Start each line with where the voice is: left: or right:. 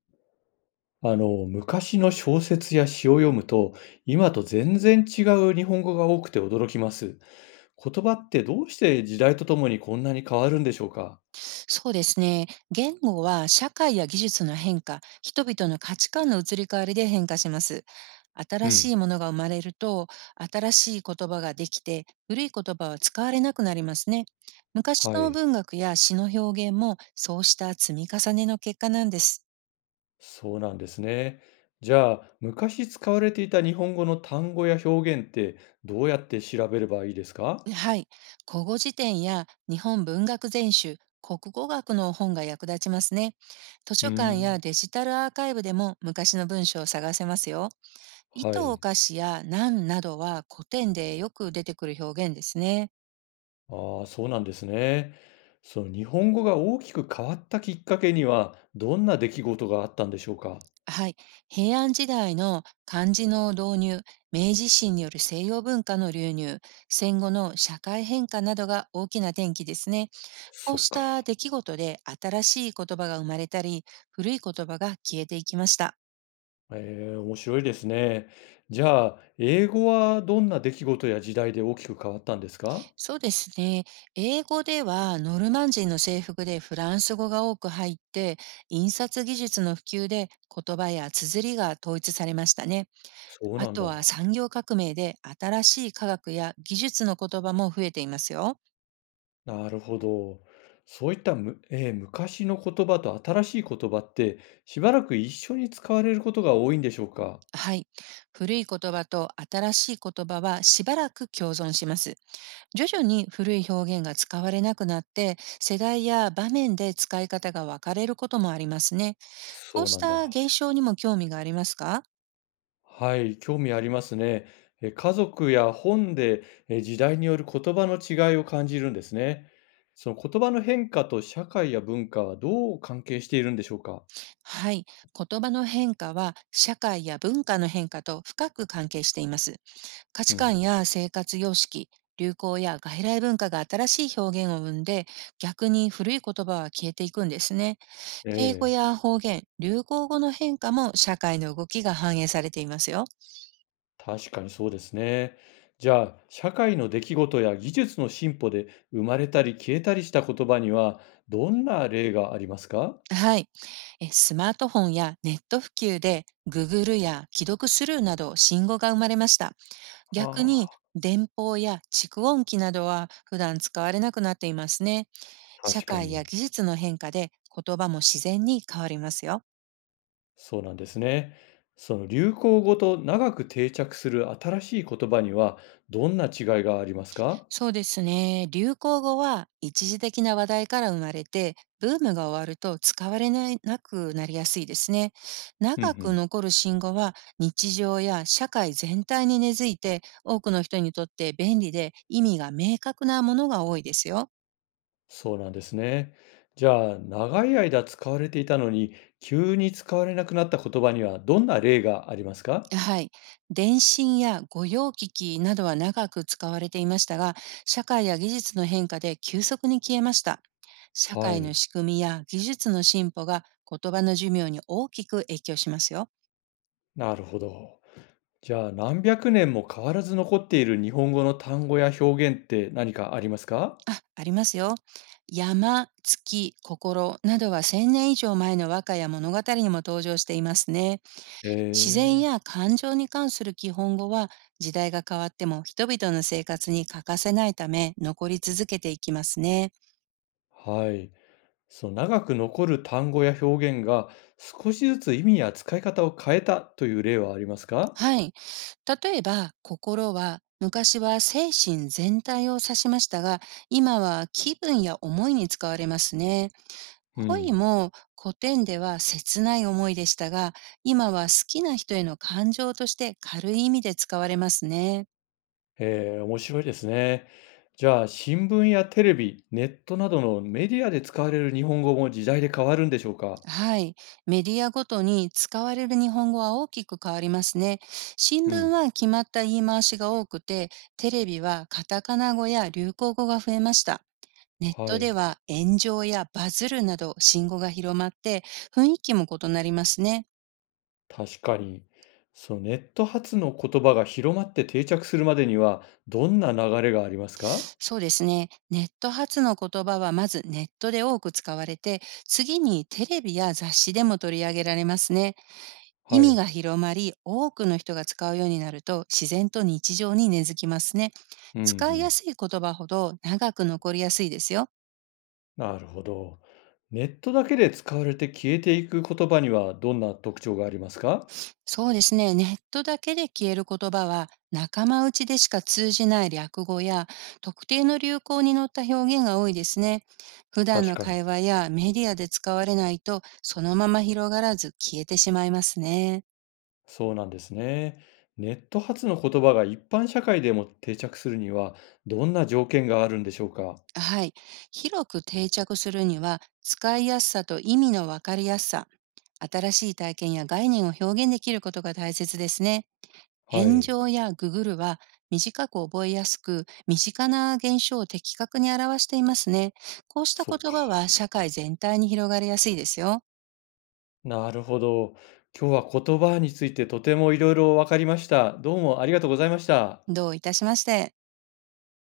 left: 昔の小説や詩を読むと、今と全然違う日本語が多くて驚きます。言葉ってどうして時代とともにこんなに変わるんでしょうか？
right: そうですね。言語は社会や技術の変化、人々の価値観の移り変わりで変化します。
left: う
right: 新
left: ん。
right: しいものが生まれると、新しい言葉ができて、古い言葉は使われなくなりますね。昔
left: は
right: の
left: い。
right: 文学や詩の表現も、そうした積み重ねの結果なんです。
left: そうなんですね。じゃあ、昔使われていた日本語の単語や表現ってどうやって調べればいいですか？
right: はい。古語辞典や日本文学全集、国語学の本が役立ちますね。図
left: うー
right: 書館や
left: ん。
right: デジタルアーカイブでも昔の文章を探せますよ。
left: は
right: 糸お
left: い。
right: かしや難などは古典でよく出てくる表現ですね。
left: ああ、そうなんですね。その日本語が大きく変わったきっかけには、どんな出来事があったんでしょうか？
right: はい。平安時代の漢字の導入、明治維新による西洋文化の流入、戦後の社会変化などが大きな転機ですね。こ
left: そ
right: う
left: っ
right: した
left: か。
right: 出来事で新しい言葉が生まれたり、古い言葉が消えていきました。
left: ええ、面白いですね。じゃあ、英語はどんな出来事や時代で大きく変わったんですか？
right: そうですね。英語ではノルマン人の制服でフランス語が多く入って、印刷技術の普及で言葉や綴りが統一されましたね。
left: そう
right: あ
left: なん
right: と
left: だ。
right: は産業革命で新しい科学や技術の言葉も増えていますよ。
left: なるほど。そういった、むえー昔の言葉と新しい言葉って、しばらく一緒に使われることが多いんでしょうか？
right: はい。古い言葉と新しい言葉はしばらく共存します。徐々に古い表現が使われなくなって、世代や場面で使い方が分かれることもありますね。こ
left: そ
right: う
left: う
right: し
left: なんだ。
right: た現象にも興味がありますか？
left: はい、興味ありますね。家族や本で、時代による言葉の違いを感じるんですね。その言葉の変化と社会や文化はどう関係しているんでしょうか？
right: はい。言葉の変化は社会や文化の変化と深く関係しています。価
left: う
right: 値
left: ん、
right: 観や生活様式、流行や外来文化が新しい表現を生んで、逆に古い言葉は消えていくんですね。
left: え
right: 敬語
left: え。
right: や方言、流行語の変化も社会の動きが反映されていますよ。
left: 確かにそうですね。じゃあ、社会の出来事や技術の進歩で生まれたり消えたりした言葉には、どんな例がありますか？
right: はい。スマートフォンやネット普及で Google や既読スルーなど新語が生まれました。逆に
left: あ
right: 電報や蓄音機などは普段使われなくなっていますね。
left: あ、
right: 社
left: 確か
right: 会や
left: に、
right: 技術の変化で言葉も自然に変わりますよ。
left: そうなんですね。その流行語と長く定着する新しい言葉には、どんな違いがありますか？
right: そうですね。流行語は一時的な話題から生まれて、ブームが終わると使われないなくなりやすいですね。
left: うんう
right: 長く
left: ん。
right: 残る新語は日常や社会全体に根付いて、多くの人にとって便利で意味が明確なものが多いですよ。
left: そうなんですね。じゃあ、長い間使われていたのに、急に使われなくなった言葉には、どんな例がありますか？
right: はい。電信や御用機器などは長く使われていましたが、社会や技術の変化で急速に消えました。社
left: は
right: 会の
left: い、
right: 仕組みや技術の進歩が言葉の寿命に大きく影響しますよ。
left: なるほど。じゃあ、何百年も変わらず残っている日本語の単語や表現って何かありますか？
right: あ、ありますよ。山、月、心などは千年以上前の和歌や物語にも登場していますね。自然
left: え
right: や感情に関する基本語は時代が変わっても人々の生活に欠かせないため残り続けていきますね。
left: はい。その長く残る単語や表現が、少しずつ意味や使い方を変えたという例はありますか？
right: はい。例えば、心は昔は精神全体を指しましたが、今は気分や思いに使われますね。
left: う
right: 恋
left: ん。
right: も古典では切ない思いでしたが、今は好きな人への感情として軽い意味で使われますね。
left: ええ、面白いですね。じゃあ、新聞やテレビ、ネットなどのメディアで使われる日本語も時代で変わるんでしょうか？
right: はい。メディアごとに使われる日本語は大きく変わりますね。新
left: う
right: 聞
left: ん、
right: は決まった言い回しが多くて、テレビはカタカナ語や流行語が増えました。ネッ
left: は
right: トで
left: い。
right: は炎上やバズるなど信号が広まって雰囲気も異なりますね。
left: 確かに。そのネット発の言葉が広まって定着するまでには、どんな流れがありますか？
right: そうですね。ネット発の言葉はまずネットで多く使われて、次にテレビや雑誌でも取り上げられますね。意
left: は
right: 味
left: い。
right: が広まり、多くの人が使うようになると自然と日常に根付きますね。
left: うんう
right: 使いや
left: ん。
right: すい言葉ほど長く残りやすいですよ。
left: なるほど。ネットだけで使われて消えていく言葉にはどんな特徴がありますか？
right: そうですね。ネットだけで消える言葉は、仲間内でしか通じない略語や、特定の流行に乗った表現が多いですね。普段
left: 確
right: の
left: かに。
right: 会話やメディアで使われないと、そのまま広がらず消えてしまいますね。
left: そうなんですね。ネット発の言葉が一般社会でも定着するには、どんな条件があるんでしょうか？
right: はい。広く定着するには、使いやすさと意味のわかりやすさ、新しい体験や概念を表現できることが大切ですね。
left: は
right: 炎
left: い。
right: 上やググルは短く覚えやすく、身近な現象を的確に表していますね。こうした
left: そっ
right: 言葉
left: か。
right: は社会全体に広がりやすいですよ。
left: なるほど。今日は言葉についてとてもいろいろ分かりました。どうもありがとうございました。
right: どういたしまして。